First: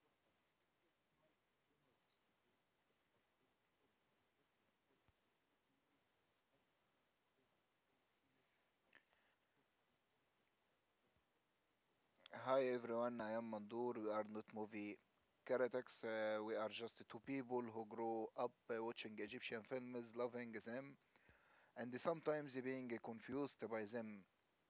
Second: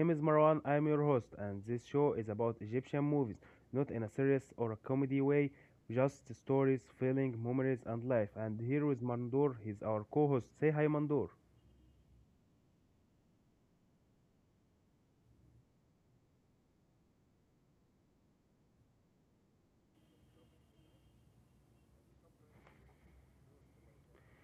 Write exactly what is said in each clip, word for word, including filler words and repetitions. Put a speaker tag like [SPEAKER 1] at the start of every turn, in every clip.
[SPEAKER 1] name is Marwan, I am your host, and this show is about Egyptian movies, not in a serious or a comedy way, just stories, feeling, memories, and life. And here is Mandur, he's our co host. Say hi, Mandur.
[SPEAKER 2] Hi everyone, I am Mandur. We are not movie critics. Uh, we are just two people who grow up uh, watching Egyptian films, loving them, and sometimes being confused by them.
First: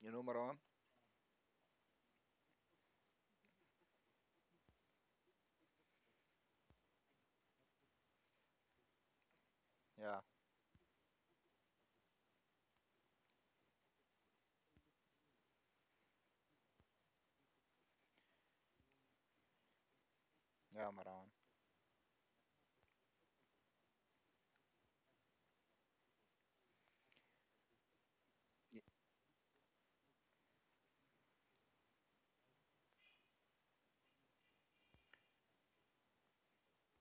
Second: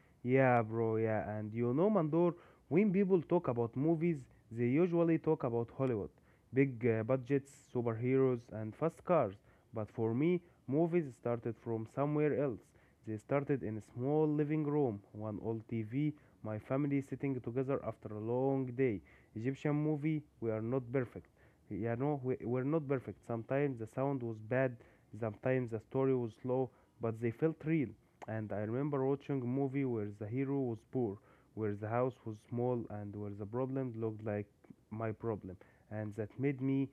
[SPEAKER 2] You know, Marwan?
[SPEAKER 1] Yeah, bro, yeah. And you know, Mandor, when people talk about movies, they usually talk about Hollywood. Big uh, budgets, superheroes, and fast cars. But for
[SPEAKER 2] Yeah,
[SPEAKER 1] me, movies started from somewhere else. They started in a small living room, one old T V, my family sitting together after a long day. Egyptian movie, we are not
[SPEAKER 2] yeah, Marwan.
[SPEAKER 1] perfect. You know, we, we're not perfect. Sometimes the sound was bad, sometimes the story was slow, but they felt real. And I
[SPEAKER 2] Y-
[SPEAKER 1] remember watching a movie where the hero was poor, where the house was small, and where the problem looked like my problem. And that made me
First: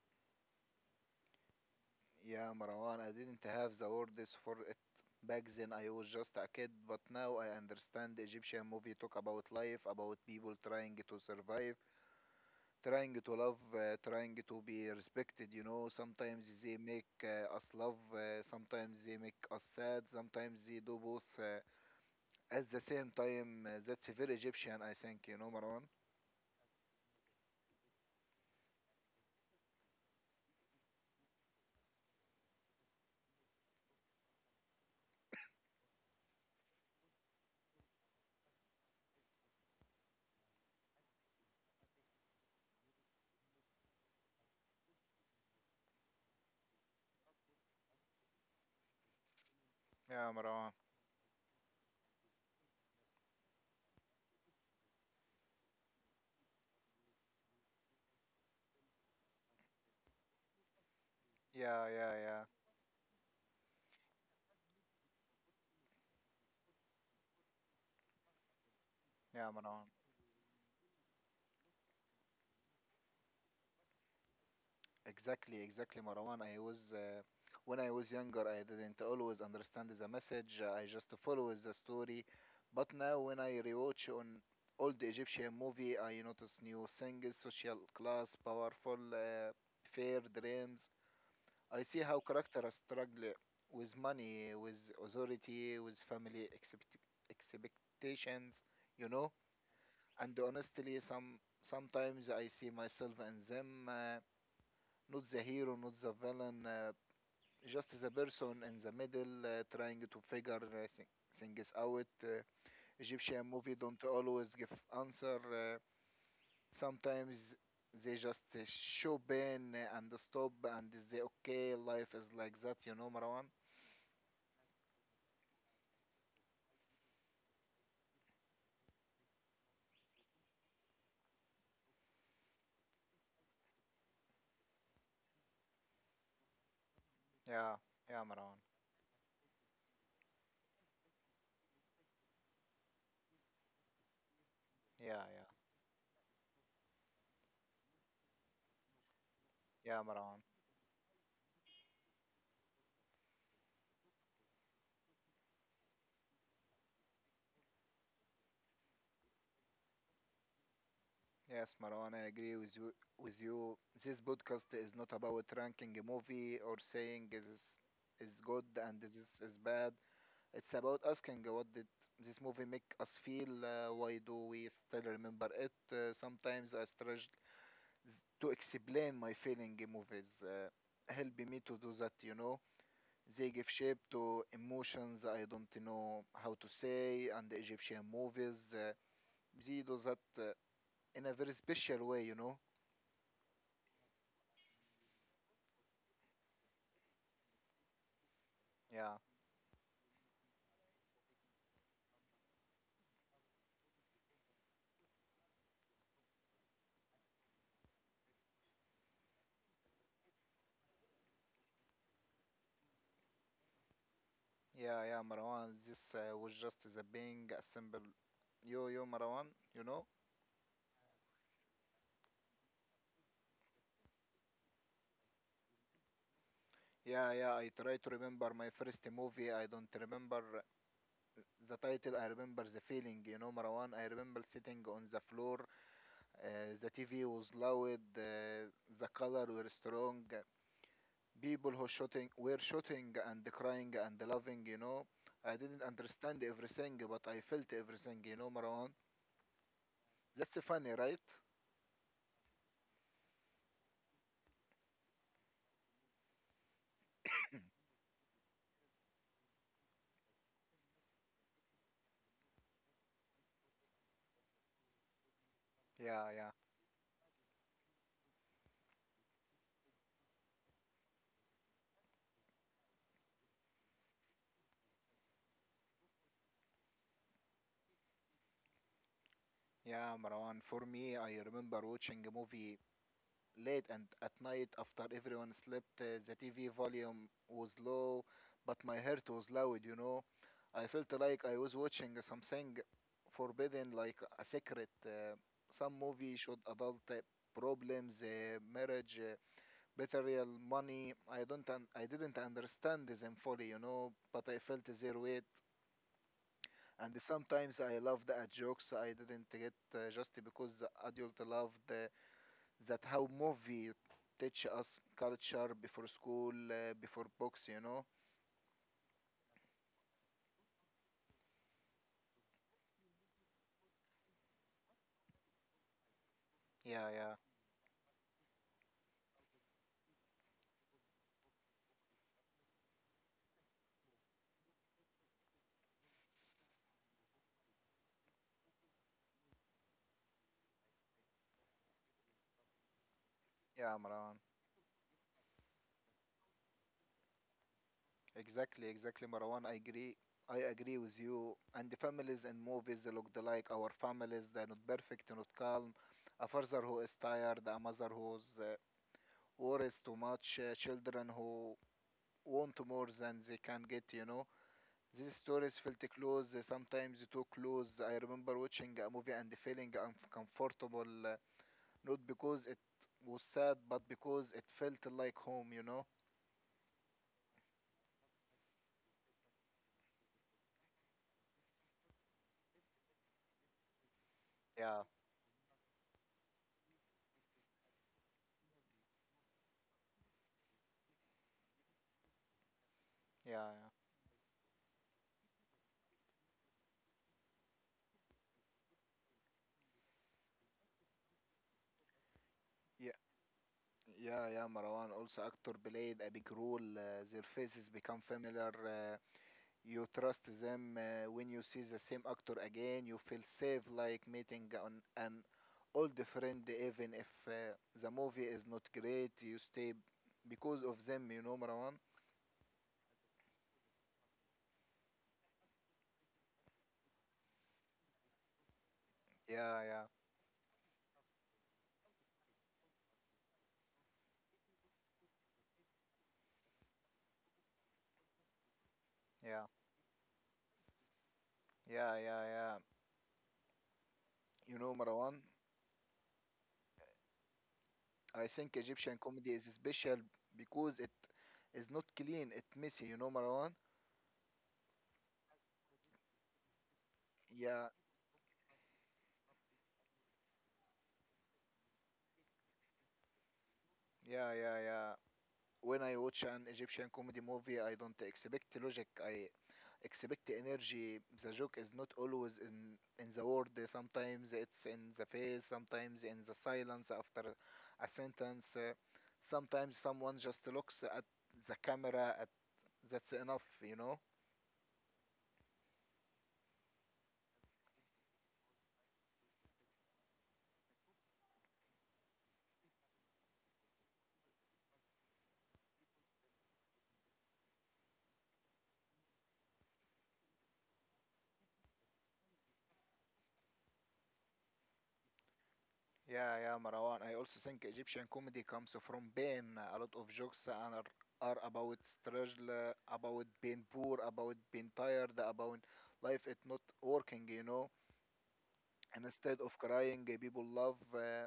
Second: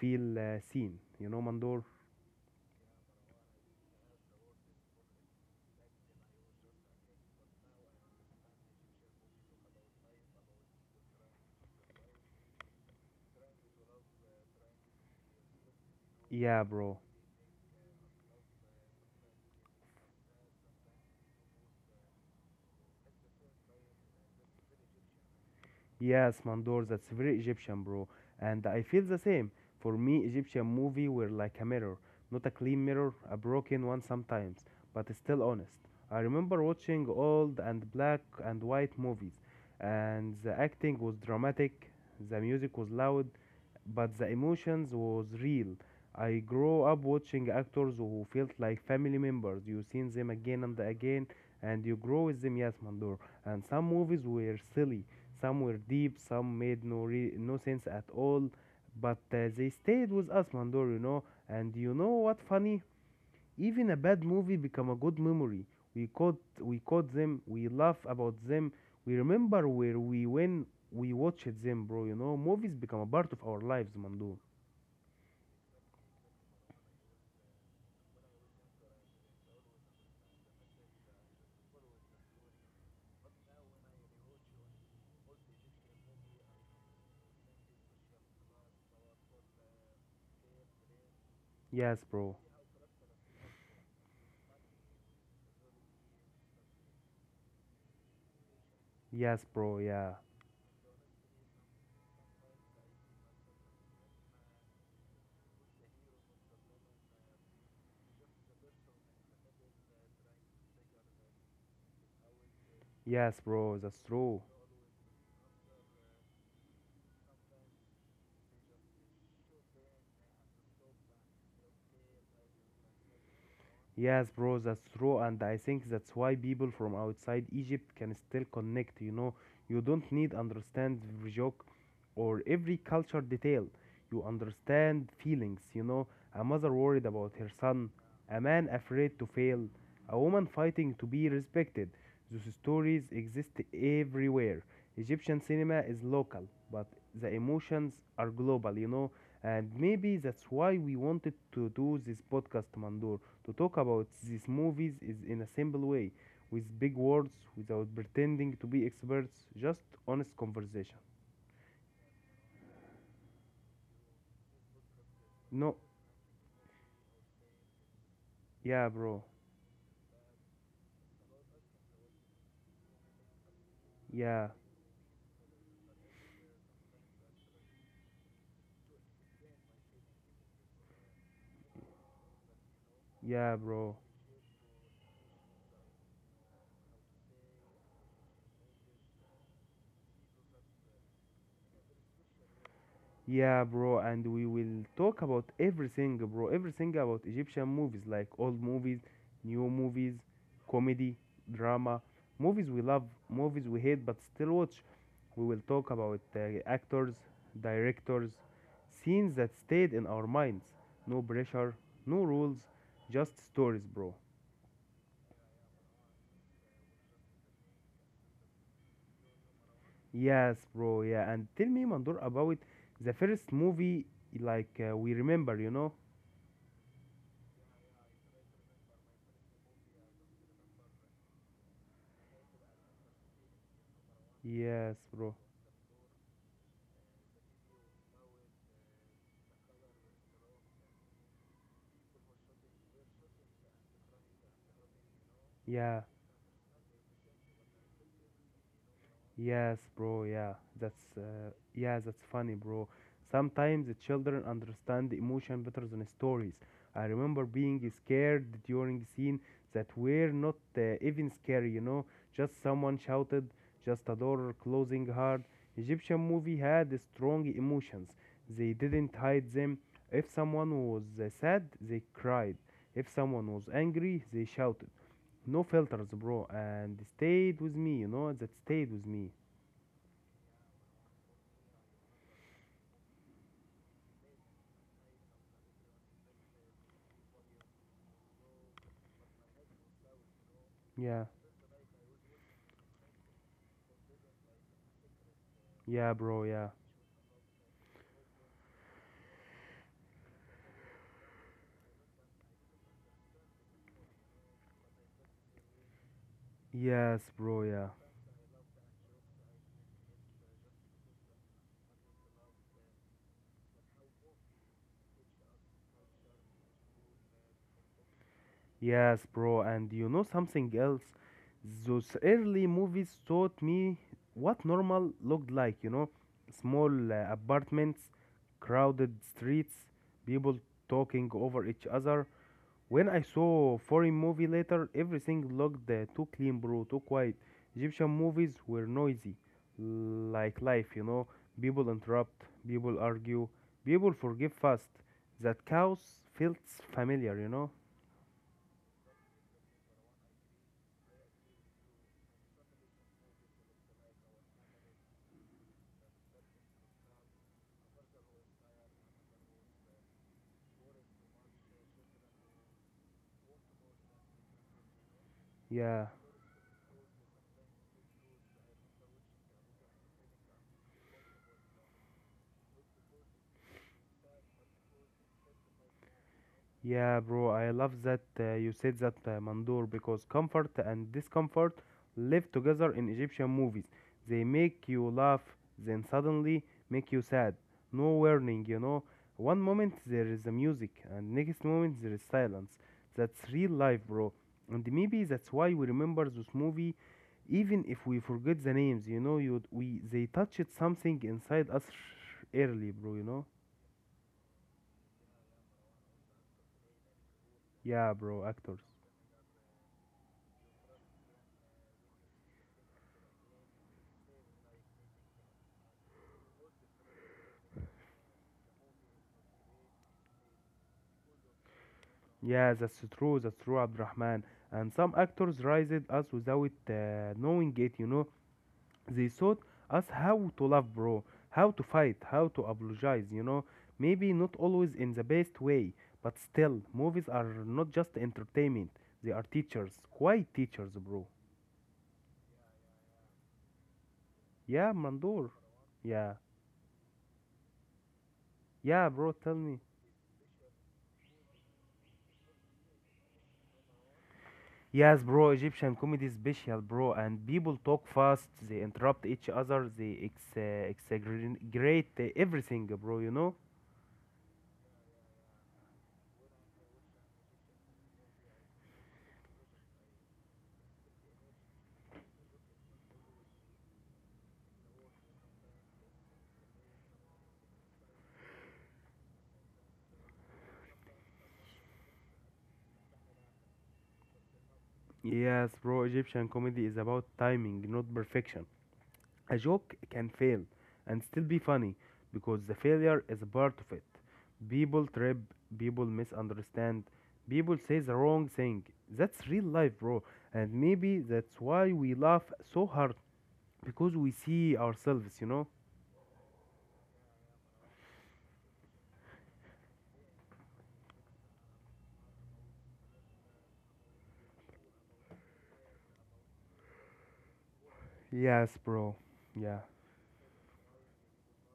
[SPEAKER 1] feel uh, seen. You know, Mandor?
[SPEAKER 2] Yeah, Marwan. I didn't have the words for it back then. I was just a kid, but now I understand Egyptian movie talk about life, about people trying to survive, trying to love, uh, trying to be respected, you know. Sometimes
[SPEAKER 1] Yeah,
[SPEAKER 2] they
[SPEAKER 1] bro.
[SPEAKER 2] make uh, us love, uh, sometimes they make us sad, sometimes they do both uh, at the same time. Uh, that's very Egyptian, I think, you know, Marwan.
[SPEAKER 1] Yes, Mandor, that's very Egyptian, bro. And I feel the same. For me, Egyptian movie were like a mirror. Not a clean mirror, a broken one sometimes, but still honest. I remember watching old and black and white movies, and the acting was dramatic, the music was loud, but the emotions was real. I grew up watching actors who felt like family members. You seen them
[SPEAKER 2] Yeah,
[SPEAKER 1] again
[SPEAKER 2] Marwan.
[SPEAKER 1] and again, and you grow with them. Yes, Mandor. And some movies were silly, some were deep, some made no re- no sense at all, but uh, they stayed with us, Mandor. You know. And
[SPEAKER 2] Yeah,
[SPEAKER 1] you
[SPEAKER 2] yeah,
[SPEAKER 1] know
[SPEAKER 2] yeah.
[SPEAKER 1] what funny? Even a bad movie become a good memory. We caught we caught them, we laugh about them, we
[SPEAKER 2] Yeah,
[SPEAKER 1] remember
[SPEAKER 2] Marwan.
[SPEAKER 1] where we when we watched them, bro, you know. Movies become a part of our lives, Mandu.
[SPEAKER 2] Exactly, exactly, Marwan. I was uh, When I was younger, I didn't always understand the message. uh, I just follow the story. But now, when I rewatch on old Egyptian movie, I notice new things: social class, powerful, uh, fair dreams. I see
[SPEAKER 1] Yes,
[SPEAKER 2] how
[SPEAKER 1] bro.
[SPEAKER 2] characters struggle with money, with authority, with family expect- expectations. You know,
[SPEAKER 1] Yes, bro, yeah.
[SPEAKER 2] and honestly, some sometimes I see myself in them. Uh, not the hero, not the villain, uh, just the person in the middle uh, trying to figure uh, thi- things out. Uh,
[SPEAKER 1] Yes,
[SPEAKER 2] Egyptian movie
[SPEAKER 1] bro, that's
[SPEAKER 2] don't
[SPEAKER 1] true.
[SPEAKER 2] always give answer. Uh, sometimes they just uh, show pain uh, and stop and say, okay, life is like that, you know, Marwan?
[SPEAKER 1] Yes, bro, that's true, and I think that's why people from outside Egypt can still connect. You know, you don't need understand every joke or every culture detail. You understand feelings. You know, a mother worried about her
[SPEAKER 2] Yeah,
[SPEAKER 1] son,
[SPEAKER 2] yeah,
[SPEAKER 1] a
[SPEAKER 2] Marwan.
[SPEAKER 1] man afraid to fail, a woman fighting to be respected. Those stories exist everywhere.
[SPEAKER 2] Yeah,
[SPEAKER 1] Egyptian
[SPEAKER 2] yeah,
[SPEAKER 1] cinema is local, but the emotions are global. You know, and
[SPEAKER 2] yeah,
[SPEAKER 1] maybe
[SPEAKER 2] Marwan.
[SPEAKER 1] that's why we wanted to do this podcast, Mandur. To talk about these movies is in a simple way, with big words, without pretending to be experts, just honest conversation.
[SPEAKER 2] Yes, Marwan, I agree with you. With you, this podcast is not about
[SPEAKER 1] No,
[SPEAKER 2] ranking a movie or saying this is good
[SPEAKER 1] yeah,
[SPEAKER 2] and this
[SPEAKER 1] bro,
[SPEAKER 2] is bad. It's about asking uh, what did this movie make us feel? Uh, why do
[SPEAKER 1] yeah,
[SPEAKER 2] we still remember it? Uh, sometimes I struggle s- to explain my feeling in movies. Uh, help me to do that, you know. They
[SPEAKER 1] yeah,
[SPEAKER 2] give shape
[SPEAKER 1] bro.
[SPEAKER 2] to emotions I don't know how to say, and the Egyptian movies, uh, they do that uh, in a very special way, you know.
[SPEAKER 1] Yeah, bro, and we will talk about everything, bro. Everything about Egyptian movies, like old movies,
[SPEAKER 2] Yeah,
[SPEAKER 1] new movies, comedy, drama, movies we love, movies we hate but still watch. We will talk about uh, actors, directors, scenes that stayed in our minds. No pressure, no rules, just stories, bro.
[SPEAKER 2] yeah, yeah, Marwan. This uh, was just the being a simple. Yo, yo, Marwan, you know?
[SPEAKER 1] Yes, bro, yeah. And tell me, Mandur, about the first movie like uh, we remember, you know?
[SPEAKER 2] Yeah, yeah, I try to remember my first movie. I don't remember the title. I remember the feeling, you know, Marwan. I remember sitting
[SPEAKER 1] Yes,
[SPEAKER 2] on the
[SPEAKER 1] bro.
[SPEAKER 2] floor. Uh, the T V was loud. Uh, the color were strong. People who shooting were shooting and crying and loving, you know. I didn't
[SPEAKER 1] Yeah.
[SPEAKER 2] understand everything, but I felt everything, you know, Marwan.
[SPEAKER 1] Yes, bro. Yeah,
[SPEAKER 2] That's funny, right?
[SPEAKER 1] that's uh, yeah, that's funny, bro. Sometimes the children understand emotion better than stories. I remember being scared during scene that were not uh, even scary, you know. Just someone shouted, just a door closing hard. Egyptian
[SPEAKER 2] Yeah, yeah.
[SPEAKER 1] movie had strong emotions. They didn't hide them. If someone was uh, sad, they cried. If someone was angry, they shouted. No filters, bro, and stayed with me, you know, that stayed with me.
[SPEAKER 2] Yeah, Marwan. For me, I remember watching a movie late and at night after everyone slept. Uh, the T V volume was low, but my heart was loud, you know. I felt
[SPEAKER 1] Yeah,
[SPEAKER 2] like I was watching something forbidden, like a secret. Uh, some
[SPEAKER 1] yeah,
[SPEAKER 2] movie
[SPEAKER 1] bro,
[SPEAKER 2] showed
[SPEAKER 1] yeah.
[SPEAKER 2] adult uh, problems, uh, marriage, uh, betrayal, money. I don't, un- I didn't understand them fully, you know, but I felt their weight. And
[SPEAKER 1] Yes, bro,
[SPEAKER 2] sometimes
[SPEAKER 1] yeah.
[SPEAKER 2] I loved at jokes I didn't get uh, just because the adult loved. Uh, that how movie teach us culture before school, uh, before books, you know?
[SPEAKER 1] Yes, bro, and you know something else? Those early movies taught me what normal looked like, you know? Small
[SPEAKER 2] Yeah,
[SPEAKER 1] uh,
[SPEAKER 2] yeah,
[SPEAKER 1] apartments, crowded streets, people talking over each other. When I saw foreign movie later, everything looked uh, too clean, bro, too quiet. Egyptian movies were noisy, like life, you know. People interrupt, people argue,
[SPEAKER 2] yeah,
[SPEAKER 1] people
[SPEAKER 2] Marwan.
[SPEAKER 1] forgive fast. That chaos feels familiar, you know.
[SPEAKER 2] Exactly, exactly, Marwan. I agree. I agree with you. And the families in movies they look like our families. They're not perfect, not calm. A father who is tired, a mother who's uh, worries too much, uh, children who want more than they can get, you know? These stories
[SPEAKER 1] Yeah.
[SPEAKER 2] felt close, uh, sometimes too close. I remember watching a movie and feeling uncomfortable uh, not because it was sad, but because it felt like home, you know?
[SPEAKER 1] Yeah, bro, I love that uh, you said that, uh, Mandur, because comfort and discomfort live together in Egyptian movies. They make you
[SPEAKER 2] Yeah,
[SPEAKER 1] laugh, then suddenly make you sad. No warning, you know. One moment there is the music, and next moment there is silence. That's real
[SPEAKER 2] yeah,
[SPEAKER 1] life, bro. And maybe that's why we remember this movie, even if we forget the names. You know, you we they touched something inside us early, bro. You
[SPEAKER 2] yeah.
[SPEAKER 1] know.
[SPEAKER 2] Yeah, yeah, yeah, Marwan. Also, actor played a big role. Uh, their faces
[SPEAKER 1] Yeah,
[SPEAKER 2] become
[SPEAKER 1] bro, actors.
[SPEAKER 2] familiar. Uh, you trust them. Uh, when you see the same actor again, you feel safe, like meeting an, an old friend, even if uh, the movie is not great. You stay because of them, you know, Marwan.
[SPEAKER 1] Yeah, that's true, that's true, Abdurrahman. And some actors raised us without uh, knowing it, you know. They taught
[SPEAKER 2] Yeah,
[SPEAKER 1] us
[SPEAKER 2] yeah,
[SPEAKER 1] how to love, bro, how to fight, how to apologize, you know. Maybe not always in the best way, but still, movies are not just entertainment, they are teachers,
[SPEAKER 2] yeah,
[SPEAKER 1] quite teachers, bro.
[SPEAKER 2] yeah, yeah, yeah.
[SPEAKER 1] Yeah,
[SPEAKER 2] You know,
[SPEAKER 1] Mandur.
[SPEAKER 2] Marwan.
[SPEAKER 1] Yeah,
[SPEAKER 2] I
[SPEAKER 1] yeah,
[SPEAKER 2] think
[SPEAKER 1] bro, tell
[SPEAKER 2] Egyptian
[SPEAKER 1] me.
[SPEAKER 2] comedy is special because it is not clean, it messy, you know, Marwan?
[SPEAKER 1] Yes, bro, Egyptian comedy is special, bro, and people talk fast,
[SPEAKER 2] Yeah,
[SPEAKER 1] they interrupt each other, they ex- uh, exaggerate uh, everything, bro, you know?
[SPEAKER 2] yeah, yeah, yeah. When I watch an Egyptian comedy movie, I don't expect logic. I expect energy. The joke is not always in in the word. Sometimes it's in the face. Sometimes in the silence after a sentence. Uh, Sometimes someone just looks at the camera. At, that's enough, you know.
[SPEAKER 1] Yes, bro, Egyptian comedy is about timing, not perfection. A joke can fail and still be funny because the failure is a part of it. People trip, people misunderstand, people say the wrong thing. That's real life, bro, and maybe that's why we laugh so hard because we see ourselves, you know?
[SPEAKER 2] Yeah, yeah, Marwan. I also think Egyptian comedy comes from pain. A lot of jokes are, are about struggle, uh, about being poor, about being tired, about life it not working, you know.
[SPEAKER 1] Yes, bro.
[SPEAKER 2] And
[SPEAKER 1] Yeah.
[SPEAKER 2] instead of crying, uh, people love. Uh,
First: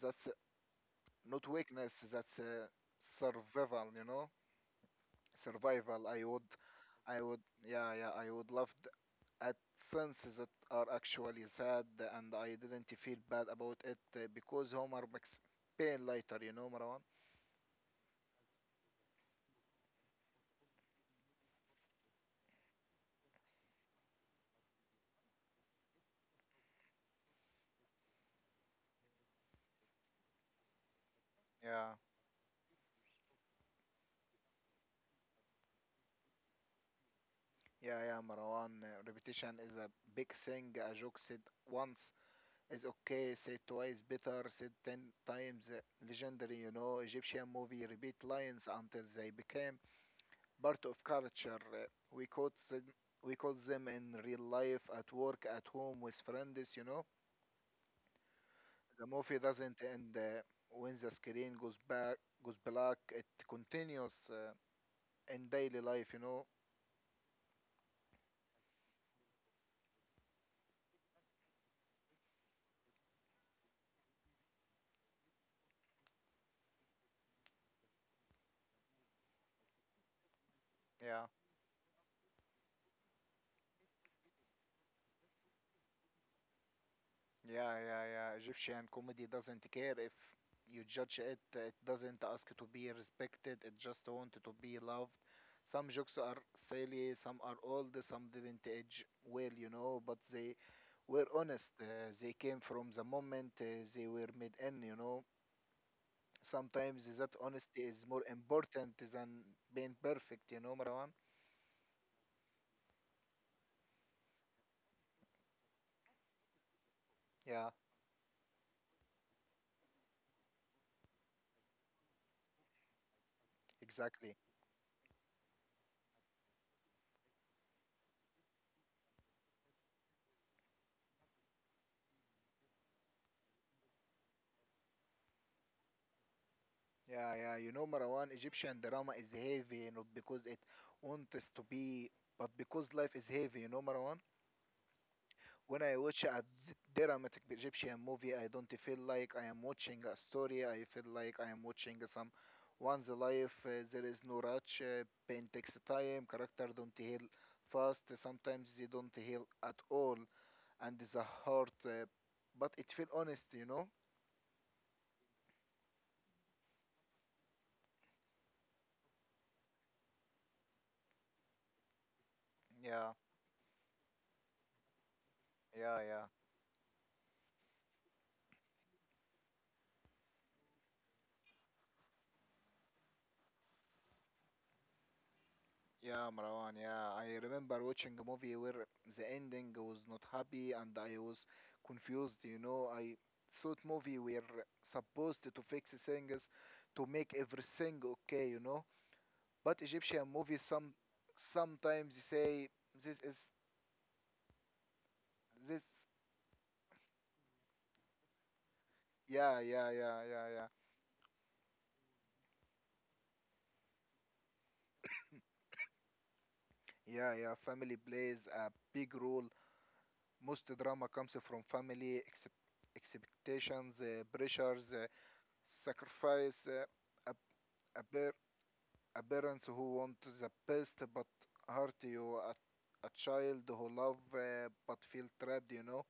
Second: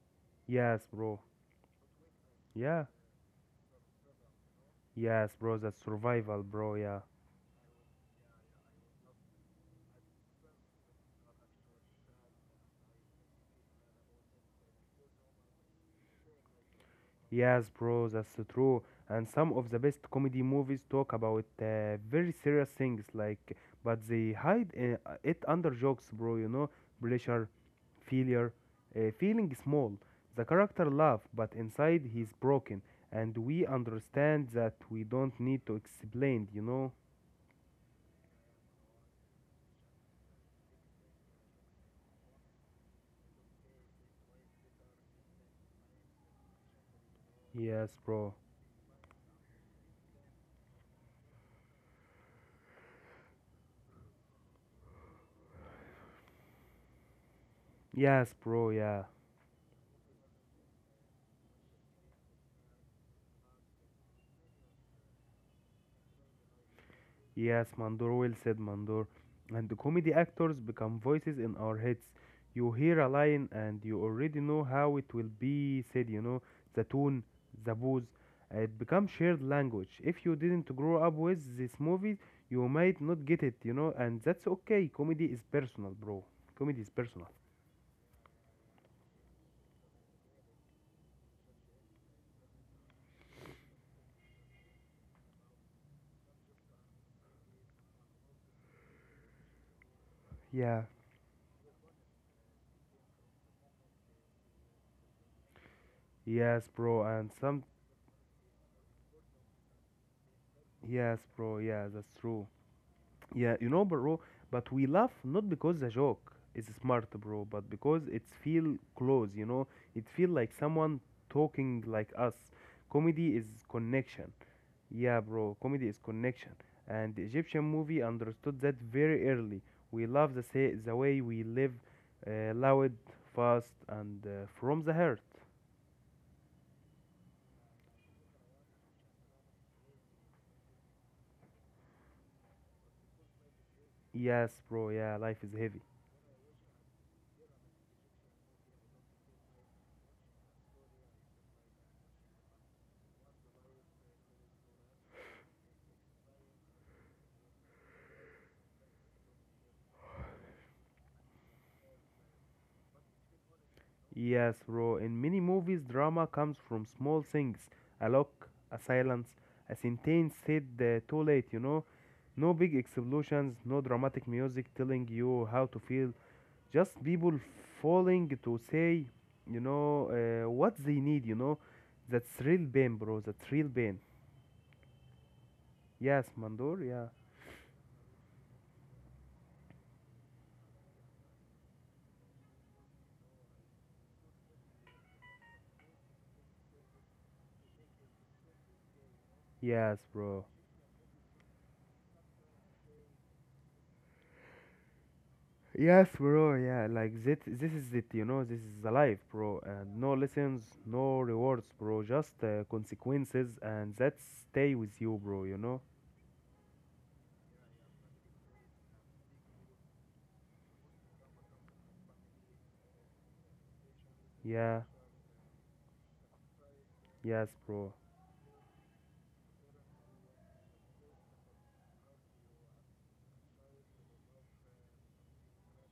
[SPEAKER 2] that's
[SPEAKER 1] Yes, bro.
[SPEAKER 2] not weakness. That's uh,
[SPEAKER 1] Yeah.
[SPEAKER 2] survival, you know.
[SPEAKER 1] Yes, bro. That's
[SPEAKER 2] Survival. I
[SPEAKER 1] survival,
[SPEAKER 2] would,
[SPEAKER 1] bro. Yeah.
[SPEAKER 2] I would, yeah, yeah. I would love at senses that are actually sad and I didn't feel bad about it uh, because Homer makes pain later, you know, Marwan?
[SPEAKER 1] Yes, bro. That's true. And some of the best comedy movies talk about uh, very serious things, like, but they hide uh, it under jokes, bro. You know, pressure, failure, uh, feeling small. The character laugh, but
[SPEAKER 2] Yeah.
[SPEAKER 1] inside he's broken, and we understand that we don't need to explain. You know.
[SPEAKER 2] Yeah, yeah, Marwan. uh, Repetition is a big thing. A joke said once is okay, said twice better, said ten times uh, legendary. You know, Egyptian movie
[SPEAKER 1] Yes,
[SPEAKER 2] repeat
[SPEAKER 1] bro.
[SPEAKER 2] lines until they became part of culture. Uh, We quote them, we quote them in real life, at work, at home, with friends. You know.
[SPEAKER 1] Yes, bro. Yeah.
[SPEAKER 2] The movie doesn't end uh, when the screen goes back, goes black. It continues uh, in daily life, you know.
[SPEAKER 1] Yes, Mandor, well said, Mandor. And the comedy actors become voices in our heads. You hear a line and you already know how it will be said, you know, the tone, the booze. It becomes shared language. If you didn't grow up
[SPEAKER 2] Yeah,
[SPEAKER 1] with this movie, you might not get it, you know, and that's okay. Comedy is personal, bro. Comedy is personal.
[SPEAKER 2] yeah, yeah, yeah. Egyptian comedy doesn't care if you judge it. It doesn't ask to be respected. It just wants to be loved. Some jokes are silly, some are old, some didn't age well, you know. But they
[SPEAKER 1] Yeah.
[SPEAKER 2] were honest. Uh, they came from the moment uh, they were made in, you know.
[SPEAKER 1] Yes, bro,
[SPEAKER 2] Sometimes
[SPEAKER 1] and
[SPEAKER 2] that
[SPEAKER 1] some.
[SPEAKER 2] honesty is more important than being perfect, you know, Marwan?
[SPEAKER 1] Yes, bro, yeah, that's true. Yeah, you know, bro, but we laugh not because the joke is smart, bro,
[SPEAKER 2] Yeah,
[SPEAKER 1] but because it's feel close, you know? It feel like someone talking like us. Comedy is
[SPEAKER 2] exactly.
[SPEAKER 1] connection. Yeah, bro, comedy is connection. And the Egyptian movie understood that very early. We love the say the way we live, uh, loud, fast, and uh, from the heart.
[SPEAKER 2] Yeah, yeah, you know, Marwan, Egyptian drama is heavy, not because it wants to be, but because life is heavy, you know, Marwan?
[SPEAKER 1] Yes, bro, yeah, life is
[SPEAKER 2] When
[SPEAKER 1] heavy.
[SPEAKER 2] I watch a d- dramatic Egyptian movie, I don't feel like I am watching a story, I feel like I am watching some one's life, uh, there is no rush, uh, pain takes time, character don't heal fast, sometimes they don't heal at all and the heart, uh, but it feel honest, you know?
[SPEAKER 1] Yes, bro. In many movies, drama comes from small things a look, a silence, a sentence said uh, too late, you know. No big
[SPEAKER 2] Yeah,
[SPEAKER 1] explosions, no dramatic music telling you how to
[SPEAKER 2] yeah, yeah.
[SPEAKER 1] feel. Just people falling to say, you know, uh, what they need, you know. That's real pain, bro. That's real pain.
[SPEAKER 2] Yeah,
[SPEAKER 1] Yes,
[SPEAKER 2] Marwan,
[SPEAKER 1] Mandor,
[SPEAKER 2] yeah.
[SPEAKER 1] yeah.
[SPEAKER 2] I remember watching a movie where the ending was not happy and I was confused, you know? I thought movie were supposed to fix things to make everything okay, you know? But
[SPEAKER 1] Yes,
[SPEAKER 2] Egyptian
[SPEAKER 1] bro.
[SPEAKER 2] movies some sometimes say this is this
[SPEAKER 1] Yes, bro. Yeah, like that. This is it. You know, this is the life,
[SPEAKER 2] yeah,
[SPEAKER 1] bro.
[SPEAKER 2] yeah,
[SPEAKER 1] And
[SPEAKER 2] yeah,
[SPEAKER 1] no
[SPEAKER 2] yeah, yeah.
[SPEAKER 1] lessons, no rewards, bro. Just uh, consequences, and that stay with you, bro. You know.
[SPEAKER 2] Yeah, yeah, family plays a big role. Most drama comes from family excep- expectations, uh, pressures,
[SPEAKER 1] Yeah.
[SPEAKER 2] uh, sacrifice, uh, a,
[SPEAKER 1] Yes,
[SPEAKER 2] a,
[SPEAKER 1] bro.
[SPEAKER 2] par- a parents who want the best but hurt you, a, a child who love uh, but feel trapped, you know.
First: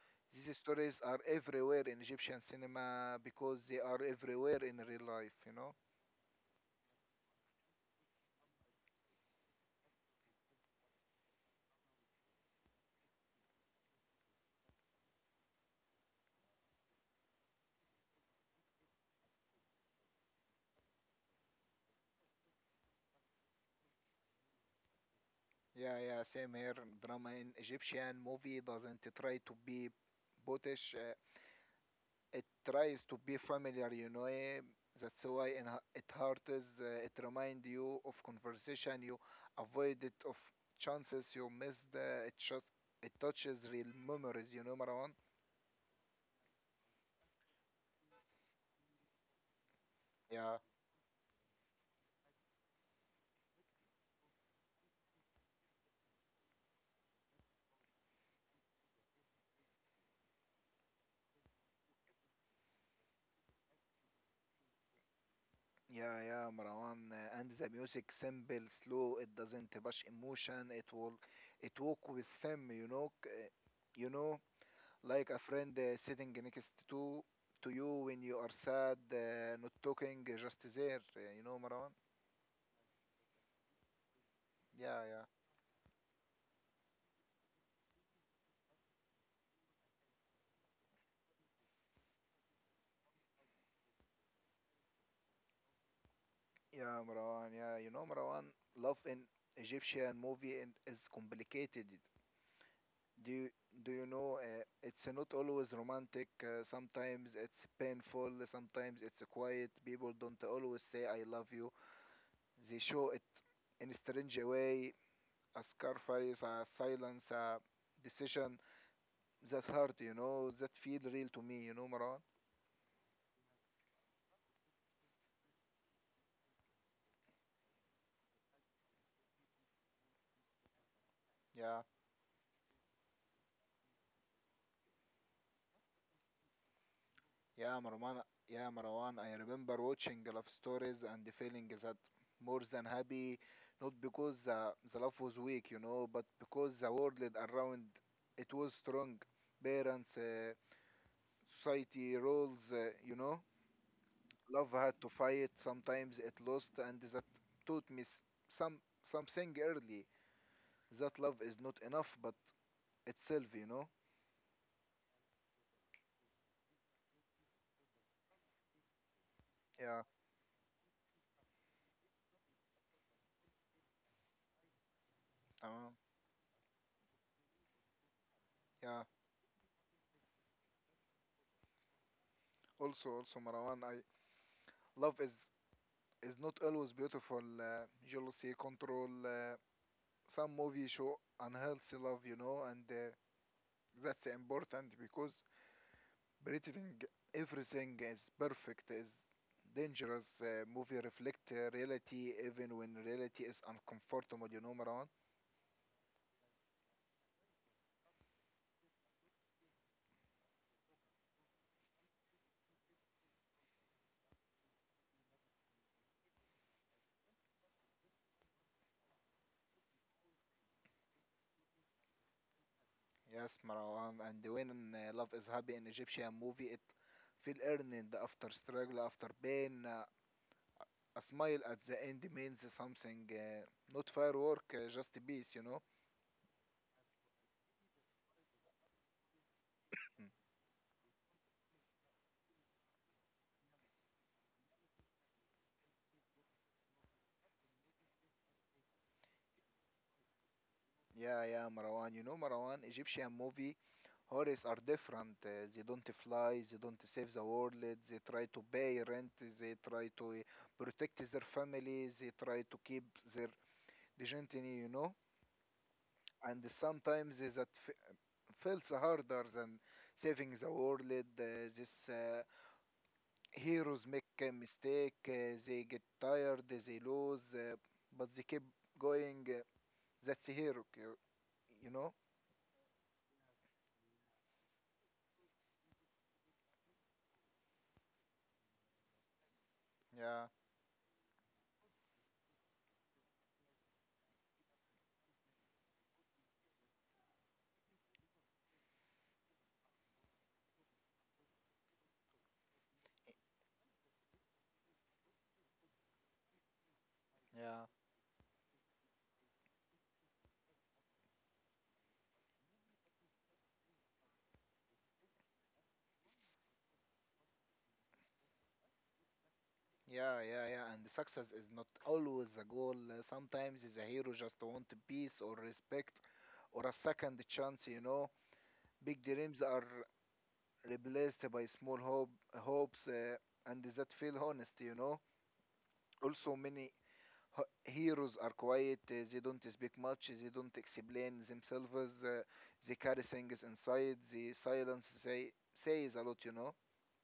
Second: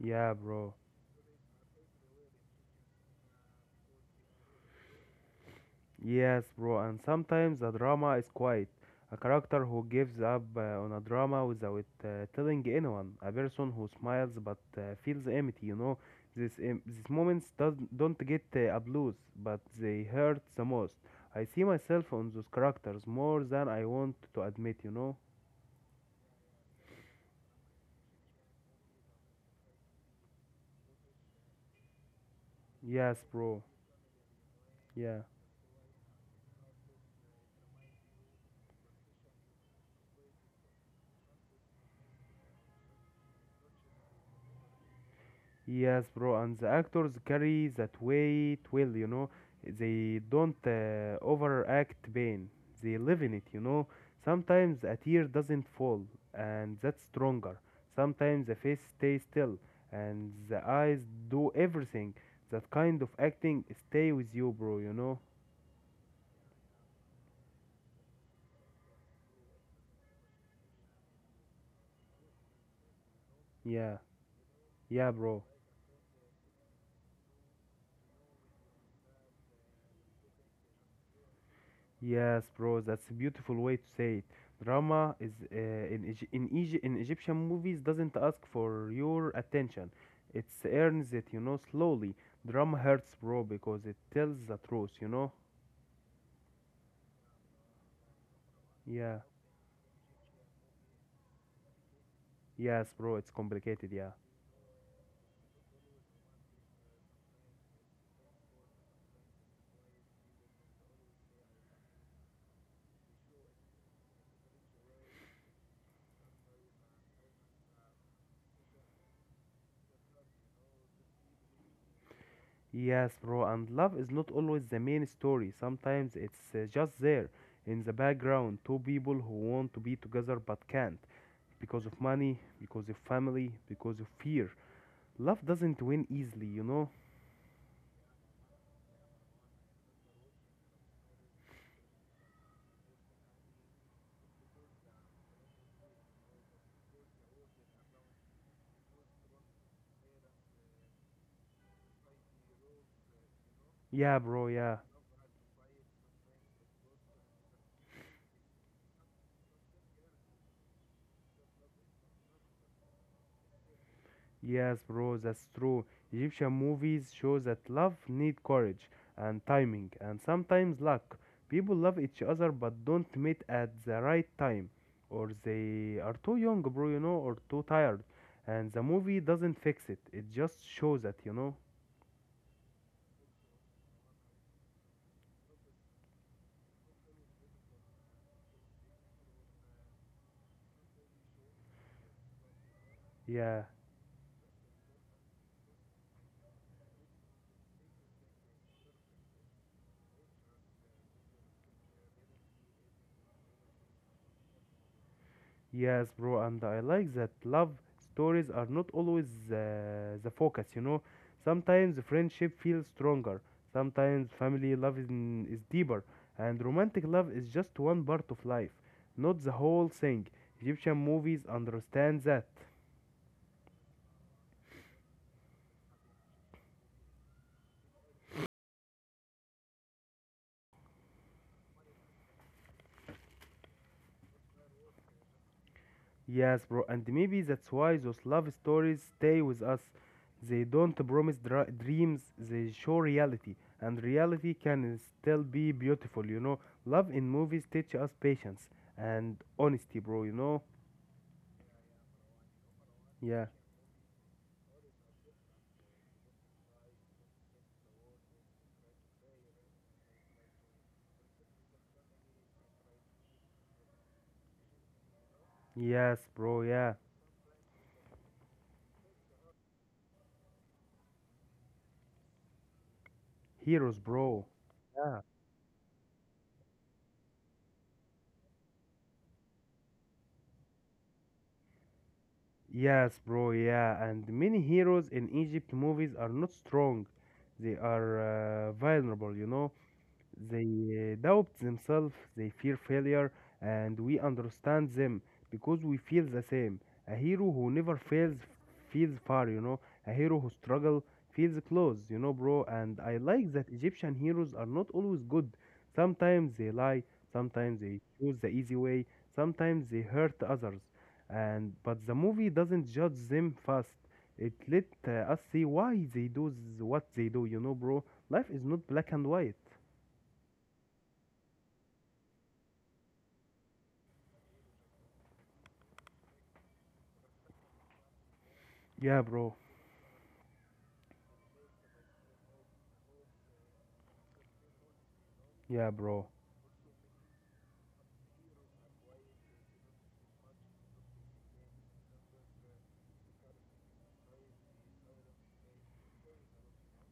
[SPEAKER 1] Yeah,
[SPEAKER 2] These
[SPEAKER 1] bro.
[SPEAKER 2] stories are everywhere in Egyptian cinema because they are everywhere in real life, you know.
[SPEAKER 1] Yes, bro, and sometimes the drama is quiet. A character who gives up uh, on a drama without uh, telling anyone. A person who smiles but uh, feels empty, you know. This, em- these moments does, don't get uh, applause, but they hurt the most. I see myself on those characters more than I want to admit, you know.
[SPEAKER 2] Yeah, yeah, same here. Drama in Egyptian movie doesn't try to be bootish. Uh, it tries to
[SPEAKER 1] Yes,
[SPEAKER 2] be
[SPEAKER 1] bro.
[SPEAKER 2] familiar, you know. eh, That's
[SPEAKER 1] Yeah.
[SPEAKER 2] why in ha- it hurts. Uh, it remind you of conversation you avoided, of chances you missed. Uh, it just it touches real memories, you know, Marwan.
[SPEAKER 1] Yes, bro, and the actors carry that weight well, you know. They
[SPEAKER 2] Yeah,
[SPEAKER 1] don't uh, overact pain. They live in it, you know. Sometimes a tear doesn't fall, and that's stronger. Sometimes the face stays still, and the eyes do everything. That kind of acting stay with you, bro, you know.
[SPEAKER 2] Yeah, yeah, Marwan. Uh, and the music simple, slow. It doesn't rush emotion. It will, it walk with them. You know, c- uh,
[SPEAKER 1] Yeah,
[SPEAKER 2] you know,
[SPEAKER 1] yeah,
[SPEAKER 2] like a
[SPEAKER 1] bro.
[SPEAKER 2] friend uh, sitting next to to you when you are sad, uh, not talking, uh, just there. uh, You know, Marwan.
[SPEAKER 1] Yes, bro, that's a beautiful way to say it.
[SPEAKER 2] Yeah, yeah,
[SPEAKER 1] Drama is uh, in Egy- in, Egy- in Egyptian movies doesn't ask for your attention. It earns it, you know, slowly. Drama hurts, bro, because it tells the truth, you know?
[SPEAKER 2] yeah, Marwan. Yeah, you know, Marwan, love in
[SPEAKER 1] Yeah.
[SPEAKER 2] Egyptian movie and is complicated.
[SPEAKER 1] Yes, bro,
[SPEAKER 2] Do
[SPEAKER 1] it's
[SPEAKER 2] you, do
[SPEAKER 1] complicated,
[SPEAKER 2] you
[SPEAKER 1] yeah.
[SPEAKER 2] know? Uh, it's not always romantic. Uh, sometimes it's painful. Sometimes it's quiet. People don't always say "I love you." They show it in a strange way. A sacrifice, a silence, a decision that hurt. You know, that feel real to me. You know, Marwan.
[SPEAKER 1] Yes, bro, and love is not always the main story. Sometimes it's uh, just there in the background, two people who want to be together but can't
[SPEAKER 2] Yeah.
[SPEAKER 1] because of money, because of family, because of fear. Love doesn't win easily, you know?
[SPEAKER 2] Yeah, Marwan. Yeah, Marwan. I remember watching love stories and feeling that more than happy, not because the, the love was weak, you know, but because the world around it was strong. Parents, uh, society, roles, uh, you know.
[SPEAKER 1] Yeah, bro,
[SPEAKER 2] Love had
[SPEAKER 1] yeah.
[SPEAKER 2] to fight. Sometimes it lost, and that taught me s- some something early. That love is not enough, but itself, you know.
[SPEAKER 1] Yes, bro, that's true. Egyptian movies show that love need courage and
[SPEAKER 2] Yeah,
[SPEAKER 1] timing and sometimes luck. People love each other but don't meet at the right time or
[SPEAKER 2] تمام.
[SPEAKER 1] they are too young, bro, you know, or too tired. And the
[SPEAKER 2] Yeah.
[SPEAKER 1] movie doesn't fix it. It just shows that, you know.
[SPEAKER 2] Also, also, Marwan. I love is is not always beautiful. Uh, jealousy, control. Uh, some movies show unhealthy love, you know, and uh,
[SPEAKER 1] Yeah.
[SPEAKER 2] that's important because pretending everything is perfect is dangerous. Uh, movie reflect uh, reality even when reality is uncomfortable, you know, Marwan.
[SPEAKER 1] Yes, bro, and I like that love stories are not always uh, the focus, you know. Sometimes friendship feels stronger, sometimes family love is, n- is deeper, and romantic love is just one part of life, not the whole thing. Egyptian movies understand that.
[SPEAKER 2] Yes, Marwan. And when uh, love is happy in Egyptian movie, it feel earned after struggle, after pain. Uh, a smile at the end means something. Uh, not firework, uh, just peace, you know.
[SPEAKER 1] Yes, bro, and maybe that's why those love stories stay with us. They don't promise dra- dreams, they show reality, and reality can still be beautiful, you know. Love in movies teach us patience and honesty, bro, you know?
[SPEAKER 2] Yeah, yeah, Marwan. You know, Marwan, Egyptian
[SPEAKER 1] Yeah.
[SPEAKER 2] movie horrors are different. Uh, they don't fly, they don't save the world, they try to pay rent, they try to uh, protect their family, they try to keep their dignity, you know.
[SPEAKER 1] Yes,
[SPEAKER 2] And
[SPEAKER 1] bro, yeah.
[SPEAKER 2] sometimes is that f- feels harder than saving the world. Uh, this uh, Heroes
[SPEAKER 1] Heroes,
[SPEAKER 2] make a
[SPEAKER 1] bro.
[SPEAKER 2] mistake,
[SPEAKER 1] Yeah.
[SPEAKER 2] uh, they get tired, they lose, uh, but they keep going. Uh, that's a hero, you you know?
[SPEAKER 1] Yes, bro, yeah. And many heroes in Egypt movies are not strong. They are uh, vulnerable, you know.
[SPEAKER 2] Yeah,
[SPEAKER 1] They uh, doubt themselves, they fear failure, and we understand them because we feel the same. A hero who never fails feels far, you know. A hero who struggles feels close, you know, bro. And I like that Egyptian heroes are not always good. Sometimes they lie,
[SPEAKER 2] yeah.
[SPEAKER 1] sometimes they choose the easy way, sometimes they hurt others. And but the movie doesn't judge them fast. It let uh, us see why they do s- what they do, you know, bro. Life is not black and white.
[SPEAKER 2] Yeah, yeah, yeah. And success is not always a goal. Uh, Sometimes is a hero just want peace or respect or a second chance, you know. Big
[SPEAKER 1] Yeah,
[SPEAKER 2] dreams
[SPEAKER 1] bro.
[SPEAKER 2] are replaced by small hope, hopes uh, and that feel honest, you know.
[SPEAKER 1] Yeah, bro.
[SPEAKER 2] Also, many h- heroes are quiet. Uh, they don't speak much. They don't explain themselves. Uh, they carry things inside. The silence say, says a lot, you know.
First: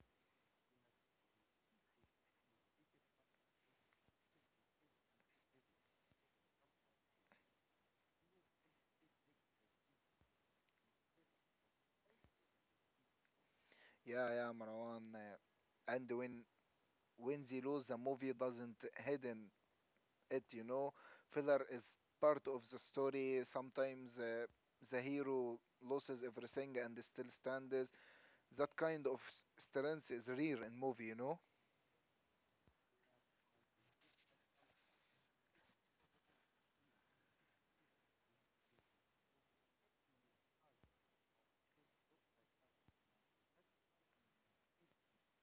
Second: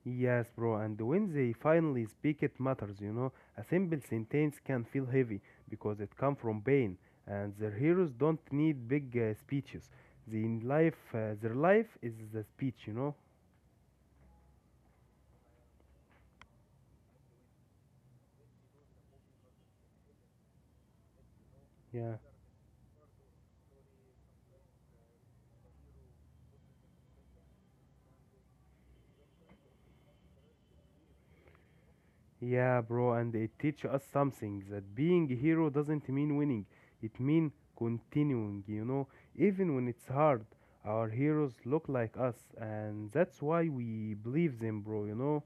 [SPEAKER 1] Yes, bro. And when they finally speak, it matters, you know. A simple sentence can feel heavy because it comes from pain, and their heroes don't need big uh, speeches. They in life, uh, their life is the speech, you know.
[SPEAKER 2] Yeah, yeah, Marwan. Uh, and when when they lose, the movie doesn't hidden it you know Filler
[SPEAKER 1] Yeah.
[SPEAKER 2] is part of the story sometimes, uh, the hero loses everything and still stands. That kind of s- strength is rare in movie, you know.
[SPEAKER 1] Yeah, bro. And it teaches us something that being a hero doesn't mean winning. It means continuing, you know. Even when it's hard, our heroes look like us, and that's why we believe them, bro, you know.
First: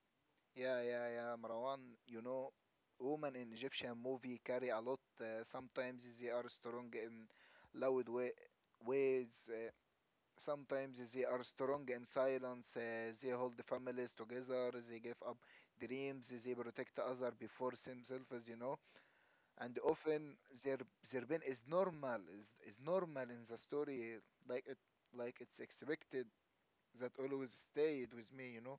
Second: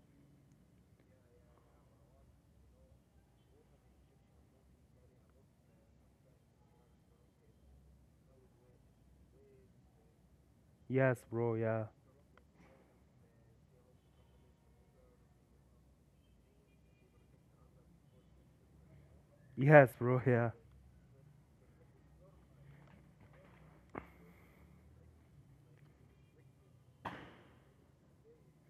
[SPEAKER 2] Yeah, yeah, yeah, Marwan. You know, women in Egyptian movie carry a lot. Uh, sometimes they are strong in loud way ways uh, Sometimes they
[SPEAKER 1] Yes,
[SPEAKER 2] are
[SPEAKER 1] bro, yeah.
[SPEAKER 2] strong in silence, uh, they hold families together, they give up dreams, they protect other before themselves, you know. And
[SPEAKER 1] Yes,
[SPEAKER 2] often
[SPEAKER 1] bro, yeah.
[SPEAKER 2] their their pain is normal, is, is normal in the story, like it like it's expected. That always stayed with me, you know.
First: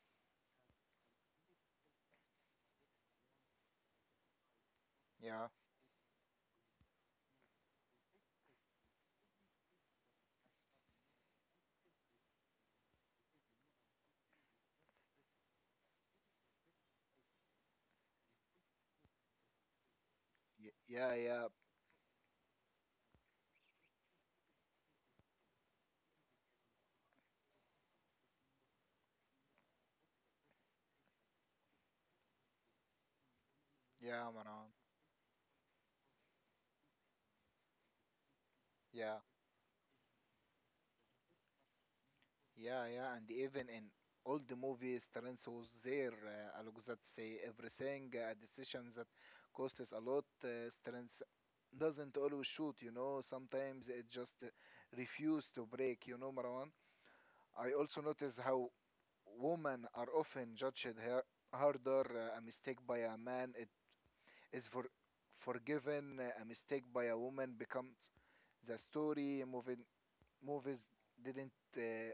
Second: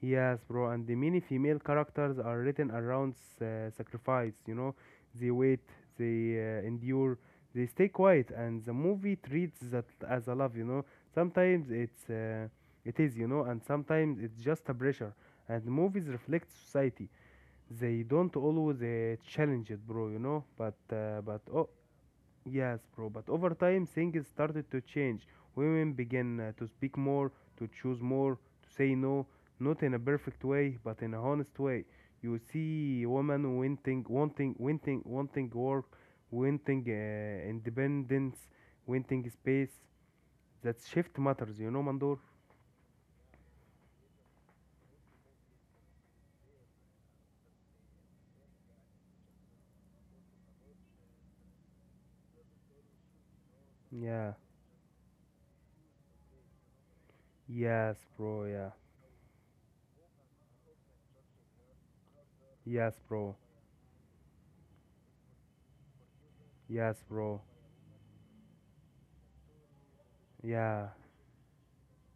[SPEAKER 1] Yes, bro. And the many female characters are written around s- uh, sacrifice, you know. They
[SPEAKER 2] Yeah,
[SPEAKER 1] wait, they uh, endure, they stay quiet, and the movie treats that as a love, you know. Sometimes it's uh, it is, you know, and sometimes it's just a pressure. And movies reflect society. They don't always uh, challenge it, bro, you know.
[SPEAKER 2] y-
[SPEAKER 1] But
[SPEAKER 2] yeah,
[SPEAKER 1] uh, but
[SPEAKER 2] yeah,
[SPEAKER 1] oh, Yes, bro, but over time things started to change. Women began uh, to speak more, to choose more, to say no, not in a perfect way, but in a honest way. You see women wanting,
[SPEAKER 2] yeah,
[SPEAKER 1] wanting,
[SPEAKER 2] Maran.
[SPEAKER 1] wanting, wanting work, wanting uh, independence,
[SPEAKER 2] Yeah.
[SPEAKER 1] wanting space. That shift matters, you know, Mandor?
[SPEAKER 2] Yeah, yeah, and even in all the movies, Terence was there. Uh, I that say everything, uh, a decision that costs us a lot. Uh, Terence doesn't always shoot, you know. Sometimes it
[SPEAKER 1] Yeah.
[SPEAKER 2] just uh, refuse to break, you know, Marwan. I
[SPEAKER 1] Yes,
[SPEAKER 2] also notice
[SPEAKER 1] bro, yeah.
[SPEAKER 2] how women are often judged her- harder. Uh, a mistake
[SPEAKER 1] Yes,
[SPEAKER 2] by a
[SPEAKER 1] bro.
[SPEAKER 2] man it is for forgiven. Uh, a mistake
[SPEAKER 1] Yes,
[SPEAKER 2] by a
[SPEAKER 1] bro.
[SPEAKER 2] woman becomes the story. Moving
[SPEAKER 1] Yeah.
[SPEAKER 2] movies didn't uh,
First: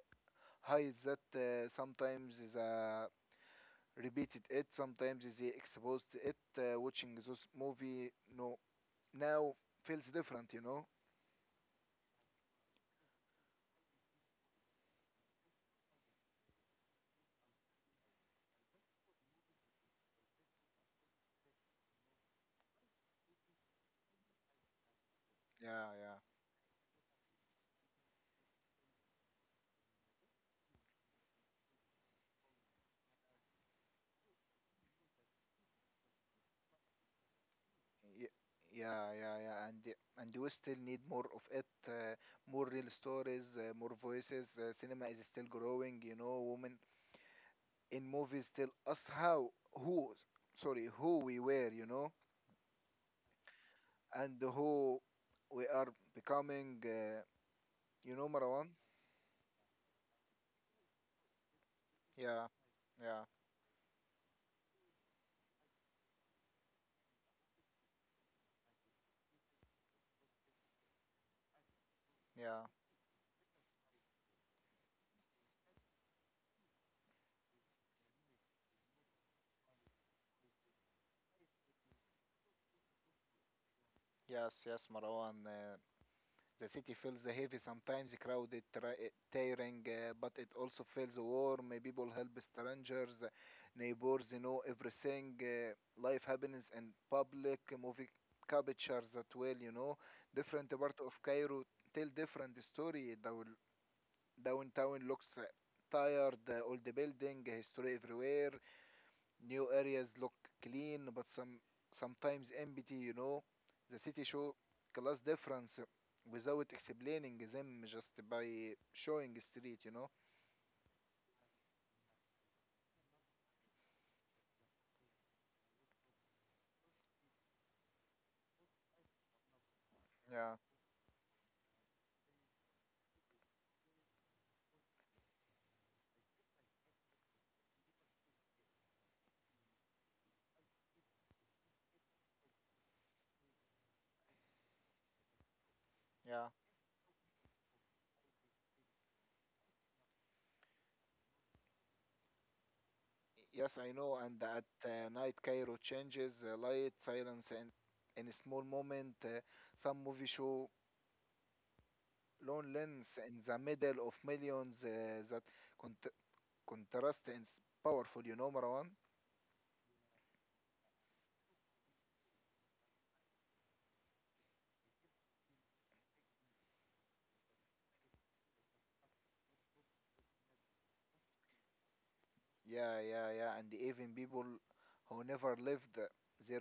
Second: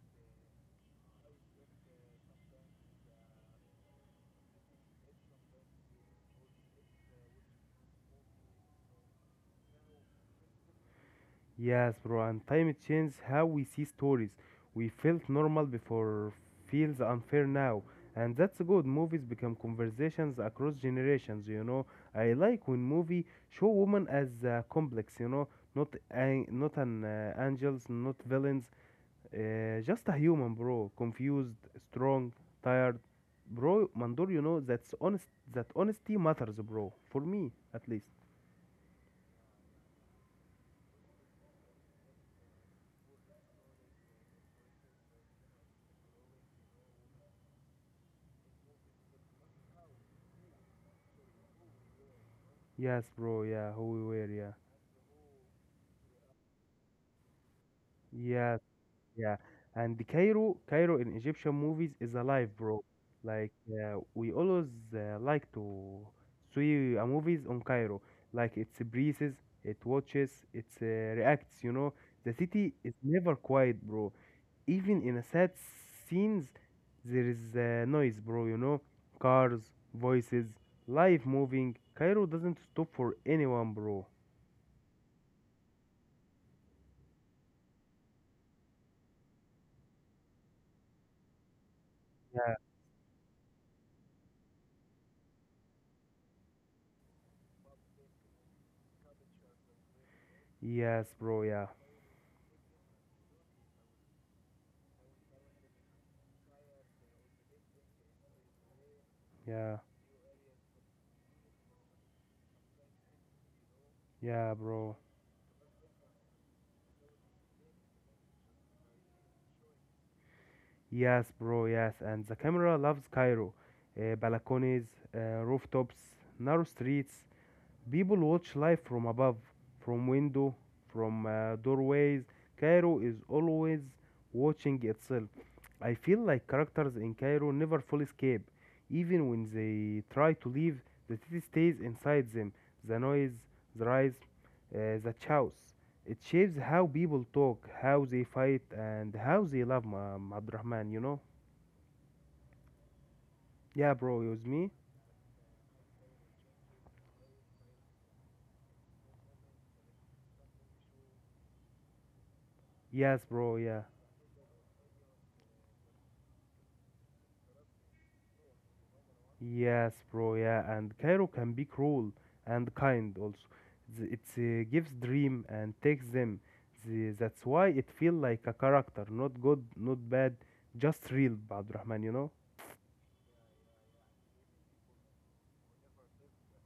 [SPEAKER 2] hides that, uh, sometimes is uh, repeated it, sometimes is exposed it, uh, watching those movie no now feels different, you know.
[SPEAKER 1] Yes, bro, and time it changed how we see stories. We felt normal before, feels unfair now. And that's good. Movies become conversations across generations, you know. I like when movie show women as uh, complex, you know, not
[SPEAKER 2] Yeah,
[SPEAKER 1] an- not an uh, angels, not villains, uh, just a human, bro. Confused, strong, tired. Bro, Mandor, you know, that's honest that honesty matters, bro. For me, at least.
[SPEAKER 2] yeah, Ye- yeah, yeah, yeah, and y- and we still need more of it, uh, more real stories, uh, more voices, uh, cinema is still growing, you know. Women in movies still us how who sorry who we were, you know,
[SPEAKER 1] Yes, bro, yeah, who we were,
[SPEAKER 2] and
[SPEAKER 1] yeah.
[SPEAKER 2] who we are becoming, uh, you know,
[SPEAKER 1] Yes,
[SPEAKER 2] Marwan.
[SPEAKER 1] Yeah, and the Cairo, Cairo in Egyptian movies is alive,
[SPEAKER 2] Yeah
[SPEAKER 1] bro.
[SPEAKER 2] yeah,
[SPEAKER 1] Like uh, we always uh, like to see uh, movies on Cairo. Like it's breathes, it watches, it uh, reacts. You know, the
[SPEAKER 2] yeah.
[SPEAKER 1] city is never quiet, bro. Even in a sad scenes, there is uh, noise, bro. You know, cars, voices, life moving. Cairo doesn't stop for anyone, bro.
[SPEAKER 2] Yes, yes, Marwan. Uh, the city feels heavy, sometimes crowded, tra- eh, tiring, uh, but it also feels warm. uh, People help
[SPEAKER 1] Yeah.
[SPEAKER 2] strangers, uh, neighbors know everything. Uh, life happens in public, uh, movie captures that well, you know. Different part
[SPEAKER 1] Yes,
[SPEAKER 2] of
[SPEAKER 1] bro. Yeah.
[SPEAKER 2] Cairo tell different story. Down- Downtown looks uh, tired, uh, all the building, uh, history everywhere.
[SPEAKER 1] Yeah.
[SPEAKER 2] New areas look clean, but some sometimes empty. You know, the city
[SPEAKER 1] Yeah,
[SPEAKER 2] show
[SPEAKER 1] bro.
[SPEAKER 2] class difference without explaining them, just by showing street. You know.
[SPEAKER 1] Yes, bro, yes. And the camera loves Cairo. Uh, balconies, uh, rooftops, narrow streets. People watch life from above, from window,
[SPEAKER 2] Yeah.
[SPEAKER 1] from uh, doorways. Cairo is always watching itself. I feel like characters in Cairo never fully escape. Even when they try to leave, the city stays inside them. The noise, the rise, uh, the chaos. It
[SPEAKER 2] Yeah.
[SPEAKER 1] shapes how people talk, how they fight, and how they love Ma- Ma Abdurrahman, you know?
[SPEAKER 2] Yes,
[SPEAKER 1] Yeah,
[SPEAKER 2] I
[SPEAKER 1] bro,
[SPEAKER 2] know.
[SPEAKER 1] use
[SPEAKER 2] And at
[SPEAKER 1] me.
[SPEAKER 2] uh, night, Cairo changes, uh, light, silence, and in a small moment, uh, some movie show
[SPEAKER 1] Yes,
[SPEAKER 2] loneliness in
[SPEAKER 1] bro,
[SPEAKER 2] the
[SPEAKER 1] yeah.
[SPEAKER 2] middle of millions, uh, that cont- contrast is powerful. You know, Marwan.
[SPEAKER 1] Yes, bro, yeah. And Cairo can be cruel and kind also. Th- It uh, gives dream and takes them. The, that's why it feel like a character, not good, not bad, just real, Abdurrahman, you know?
[SPEAKER 2] Yeah, yeah, yeah. And even people who never lived there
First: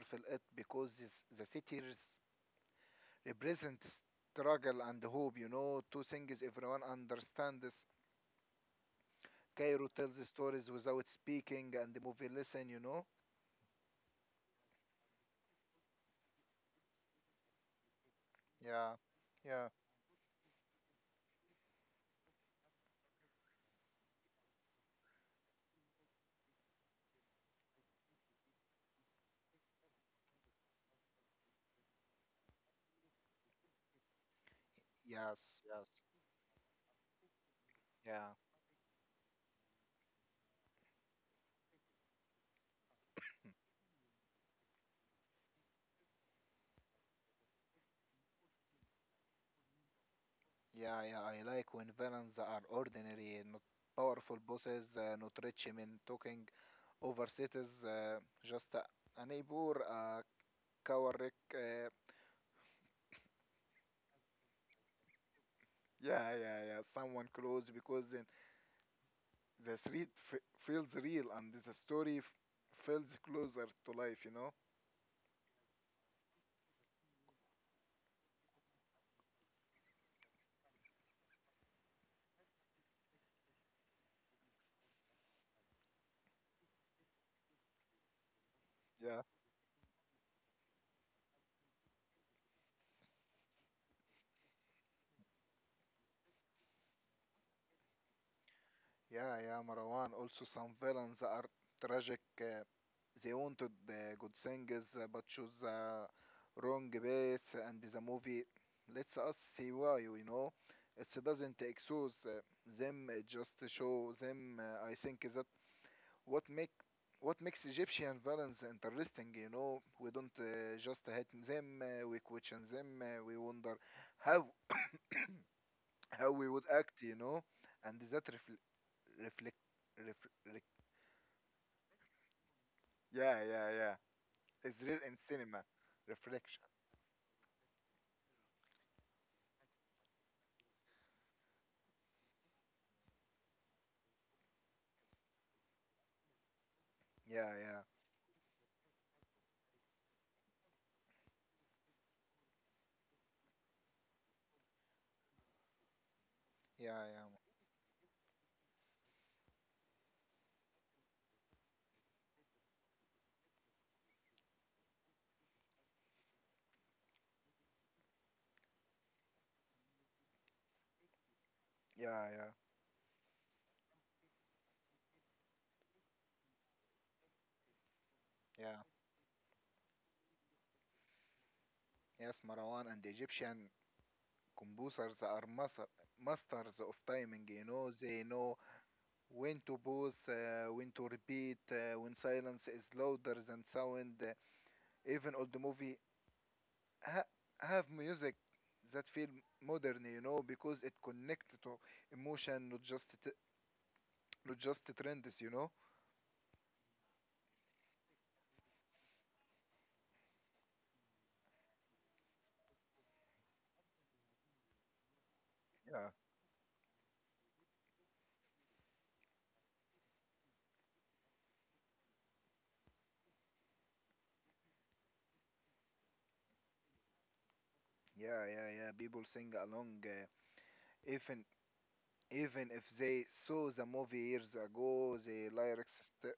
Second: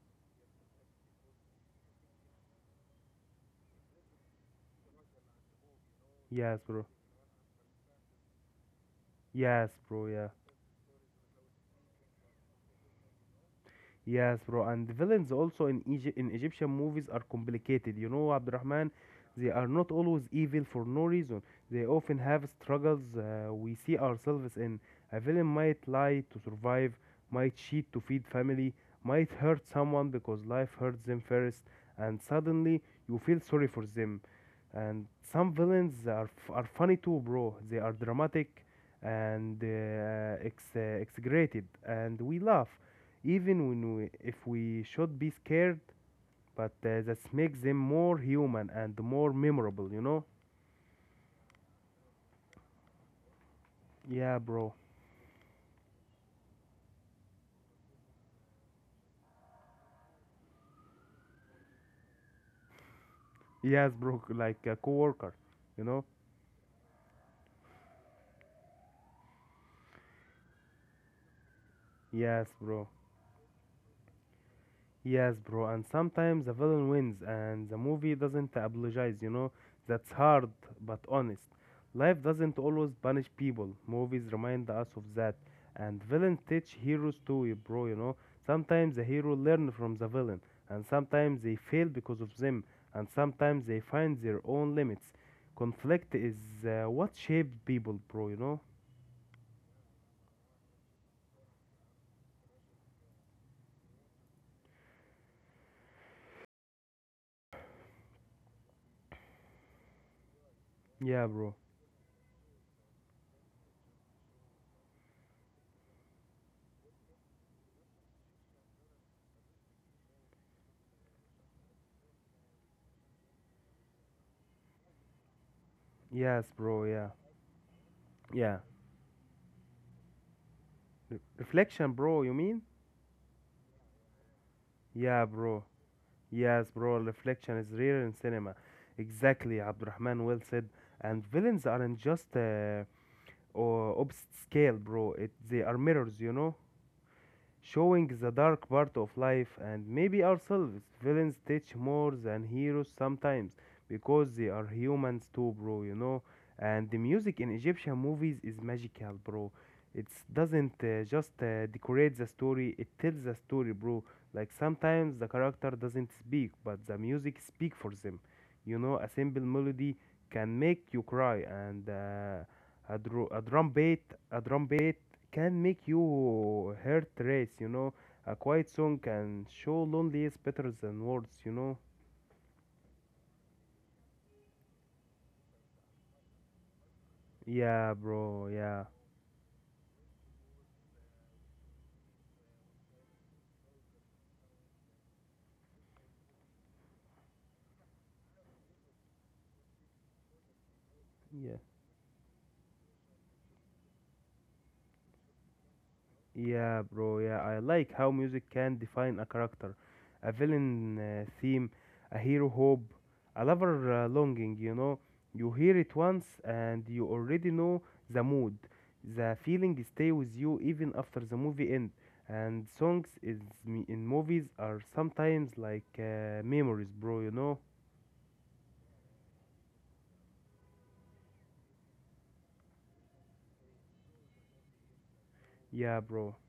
[SPEAKER 2] feel it because this, the cities represent struggle and hope, you know, two things
[SPEAKER 1] Yes,
[SPEAKER 2] everyone
[SPEAKER 1] bro.
[SPEAKER 2] understands.
[SPEAKER 1] Yes,
[SPEAKER 2] Cairo
[SPEAKER 1] bro,
[SPEAKER 2] tells the
[SPEAKER 1] yeah.
[SPEAKER 2] stories without speaking and the movie listen, you know?
[SPEAKER 1] Yes, bro, and the villains also in Egypt in Egyptian movies are complicated. You know, Abdurrahman,
[SPEAKER 2] Yeah,
[SPEAKER 1] they
[SPEAKER 2] yeah.
[SPEAKER 1] are not always evil for no reason. They often have struggles uh, we see ourselves in. A villain might lie to survive, might cheat to feed family, might hurt someone because life hurts them first, and suddenly you feel sorry for them and some
[SPEAKER 2] Yes, yes.
[SPEAKER 1] villains are f- are funny too, bro. They are
[SPEAKER 2] Yeah.
[SPEAKER 1] dramatic and uh, ex- uh, exaggerated, and we laugh, even when we, if we should be scared. But uh, that makes them more human and more memorable, you know?
[SPEAKER 2] Yeah, yeah. I like when villains are ordinary, not powerful
[SPEAKER 1] Yeah, bro.
[SPEAKER 2] bosses, uh, not rich men talking over cities, uh, just a, a neighbor, a coward. uh,
[SPEAKER 1] Yes, bro. Like a coworker, you know?
[SPEAKER 2] Yeah, yeah, yeah. Someone close because then the street f- feels real and the story f-
[SPEAKER 1] Yes, bro.
[SPEAKER 2] feels closer to life, you know?
[SPEAKER 1] Yes, bro, and sometimes the villain wins and the movie doesn't apologize, you know? That's hard, but honest. Life doesn't always punish people. Movies remind us of that. And villains teach heroes too, y- bro, you know? Sometimes the
[SPEAKER 2] Yeah,
[SPEAKER 1] hero learn from the villain, and sometimes they fail because of them, and sometimes they find their own limits. Conflict is uh, what shapes people, bro, you know?
[SPEAKER 2] yeah, yeah, Marwan. Also, some villains are tragic. Uh, they wanted uh, good things, uh, but choose the wrong path, and the movie lets us see why, you know? It
[SPEAKER 1] Yeah, bro.
[SPEAKER 2] doesn't expose uh, them, it just show them. Uh, I think that what make what makes Egyptian violence interesting, you know, we don't uh, just hate them, uh, we question them, uh, we wonder how how
[SPEAKER 1] Yes,
[SPEAKER 2] we would
[SPEAKER 1] bro,
[SPEAKER 2] act,
[SPEAKER 1] yeah.
[SPEAKER 2] you know, and that
[SPEAKER 1] Yeah.
[SPEAKER 2] refl- reflect, reflect,
[SPEAKER 1] Re- reflection, bro, you mean?
[SPEAKER 2] yeah, yeah, yeah, it's real in
[SPEAKER 1] Yeah, bro.
[SPEAKER 2] cinema, reflection,
[SPEAKER 1] Yes, bro, reflection is rare in cinema. Exactly, Abdurrahman well said. And villains aren't just uh, or opposite scale, bro. It They are mirrors, you know,
[SPEAKER 2] yeah, yeah,
[SPEAKER 1] showing the dark part of life and maybe ourselves. Villains teach more than heroes sometimes because they are humans too, bro, you know. And
[SPEAKER 2] yeah,
[SPEAKER 1] the
[SPEAKER 2] yeah,
[SPEAKER 1] music in Egyptian movies is magical, bro. It doesn't uh, just uh, decorate the story, it tells the story, bro. Like sometimes the character doesn't speak, but the music speak for them. You know, a simple melody can make you cry and
[SPEAKER 2] yeah,
[SPEAKER 1] uh,
[SPEAKER 2] yeah,
[SPEAKER 1] a, dru- a drum beat a drum beat can make you heart race, you know, a quiet
[SPEAKER 2] yeah.
[SPEAKER 1] song can show loneliness better than words, you know.
[SPEAKER 2] Yes, Marwan, and the Egyptian composers are master, masters of timing, you
[SPEAKER 1] Yeah,
[SPEAKER 2] know, they
[SPEAKER 1] bro,
[SPEAKER 2] know
[SPEAKER 1] yeah,
[SPEAKER 2] when to pause, uh, when to repeat, uh, when silence is louder than sound. Uh, even old movie ha- have music that feel modern, you know, because it
[SPEAKER 1] yeah.
[SPEAKER 2] connects to emotion, not just t- not just trends, you know.
[SPEAKER 1] Yeah, bro. Yeah, I like how music can define a character, a villain uh, theme, a hero hope, a lover uh, longing. You know, you hear it
[SPEAKER 2] Yeah,
[SPEAKER 1] once and you already know the mood. The feeling stay with you even after the movie end. And songs is me- in movies are sometimes like uh, memories, bro. You know?
[SPEAKER 2] yeah, yeah, yeah. People sing along, uh, even even if they saw the movie years ago, the
[SPEAKER 1] Yeah,
[SPEAKER 2] lyrics
[SPEAKER 1] bro.
[SPEAKER 2] st-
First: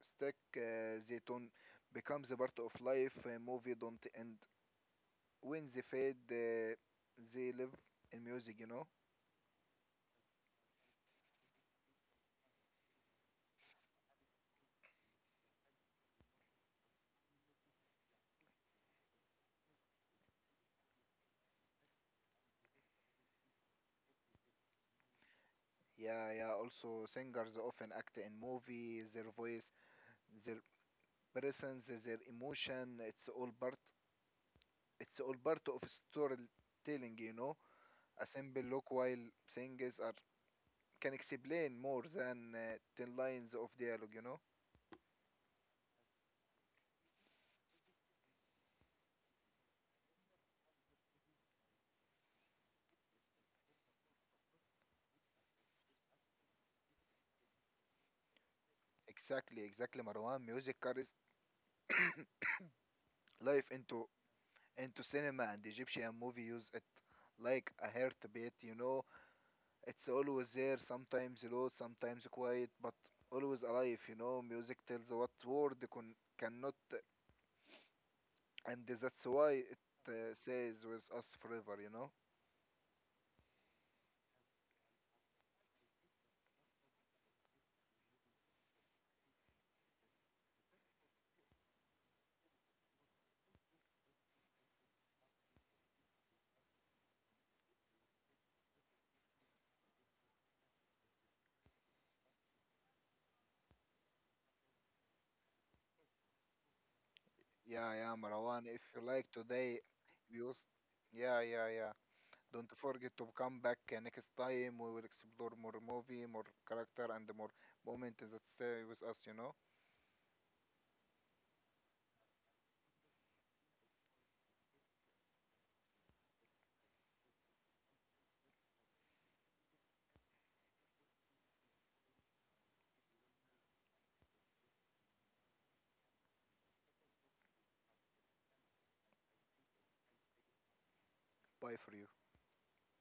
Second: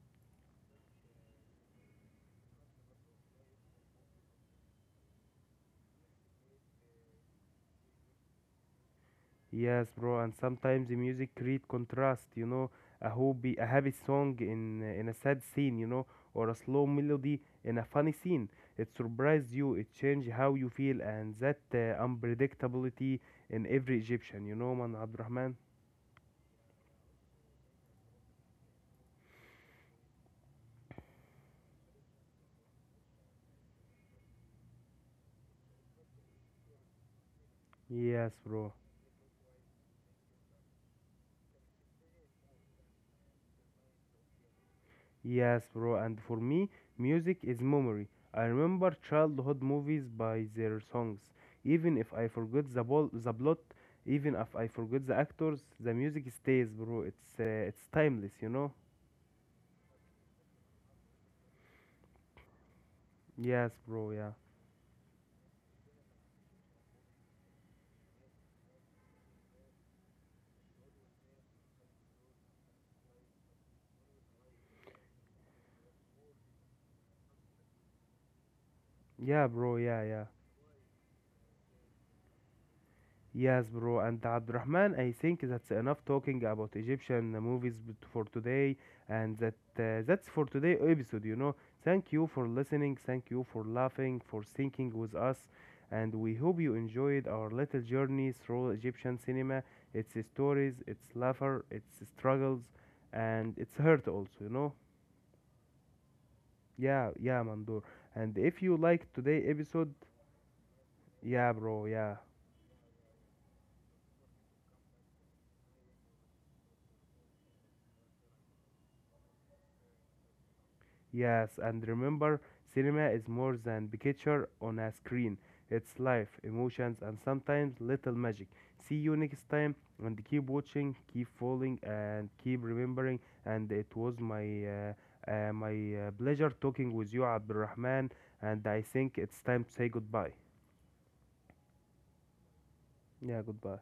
[SPEAKER 2] stick. Uh, they don't becomes a part of life. Uh, movie don't end when they fade, uh, they live in music, you know.
[SPEAKER 1] Yes, bro, and sometimes the music create contrast, you know, a hobby, a happy song in in a sad scene, you know, or a slow melody in a funny scene. It surprised you, it changed how you feel, and that uh, unpredictability in every Egyptian, you know, man, Abdurrahman.
[SPEAKER 2] Yeah, yeah. Also, singers often act in movies. Their voice, their presence, their emotion. It's all part. It's all part of storytelling, you know. A
[SPEAKER 1] Yes,
[SPEAKER 2] simple
[SPEAKER 1] bro.
[SPEAKER 2] look while singers are can explain more than uh, ten lines of dialogue, you know.
[SPEAKER 1] Yes, bro, and for me, music is memory. I remember childhood movies by their songs. Even if I forget the, bol- the plot, even if I forget the actors, the music stays, bro. It's uh, it's timeless, you know?
[SPEAKER 2] Exactly, exactly, Marwan. Music carries
[SPEAKER 1] Yes,
[SPEAKER 2] life
[SPEAKER 1] bro,
[SPEAKER 2] into
[SPEAKER 1] yeah.
[SPEAKER 2] into cinema and Egyptian movie use it like a heartbeat, you know. It's always there, sometimes low, sometimes quiet, but always alive, you know. Music tells what word con- cannot, and
[SPEAKER 1] Yeah,
[SPEAKER 2] that's
[SPEAKER 1] bro,
[SPEAKER 2] why
[SPEAKER 1] yeah,
[SPEAKER 2] it
[SPEAKER 1] yeah.
[SPEAKER 2] uh, stays with us forever, you know.
[SPEAKER 1] Yes, bro, and Abdurrahman, I think that's enough talking about Egyptian movies b- for today, and that uh, that's for today episode. You know, thank you for listening, thank you for laughing, for thinking with us, and we hope you enjoyed our little journey through Egyptian cinema, its stories, its laughter, its struggles, and its hurt also. You know, yeah, yeah, Mandur. And if
[SPEAKER 2] Yeah,
[SPEAKER 1] you
[SPEAKER 2] yeah,
[SPEAKER 1] liked
[SPEAKER 2] Marwan,
[SPEAKER 1] today
[SPEAKER 2] if you
[SPEAKER 1] episode,
[SPEAKER 2] like today, we also,
[SPEAKER 1] yeah, bro,
[SPEAKER 2] yeah,
[SPEAKER 1] yeah.
[SPEAKER 2] yeah, yeah. Don't forget to come back, uh, next time. We will explore more movie, more character, and more moments that stay with us, you know.
[SPEAKER 1] Yes, and remember, cinema is more than picture on a screen. It's life, emotions, and sometimes little magic. See you next time, and keep watching, keep following, and keep remembering. And it was my uh, uh, my uh, pleasure talking with you, Abdulrahman. And I think it's time to say goodbye.
[SPEAKER 2] Bye for you.
[SPEAKER 1] Yeah, goodbye.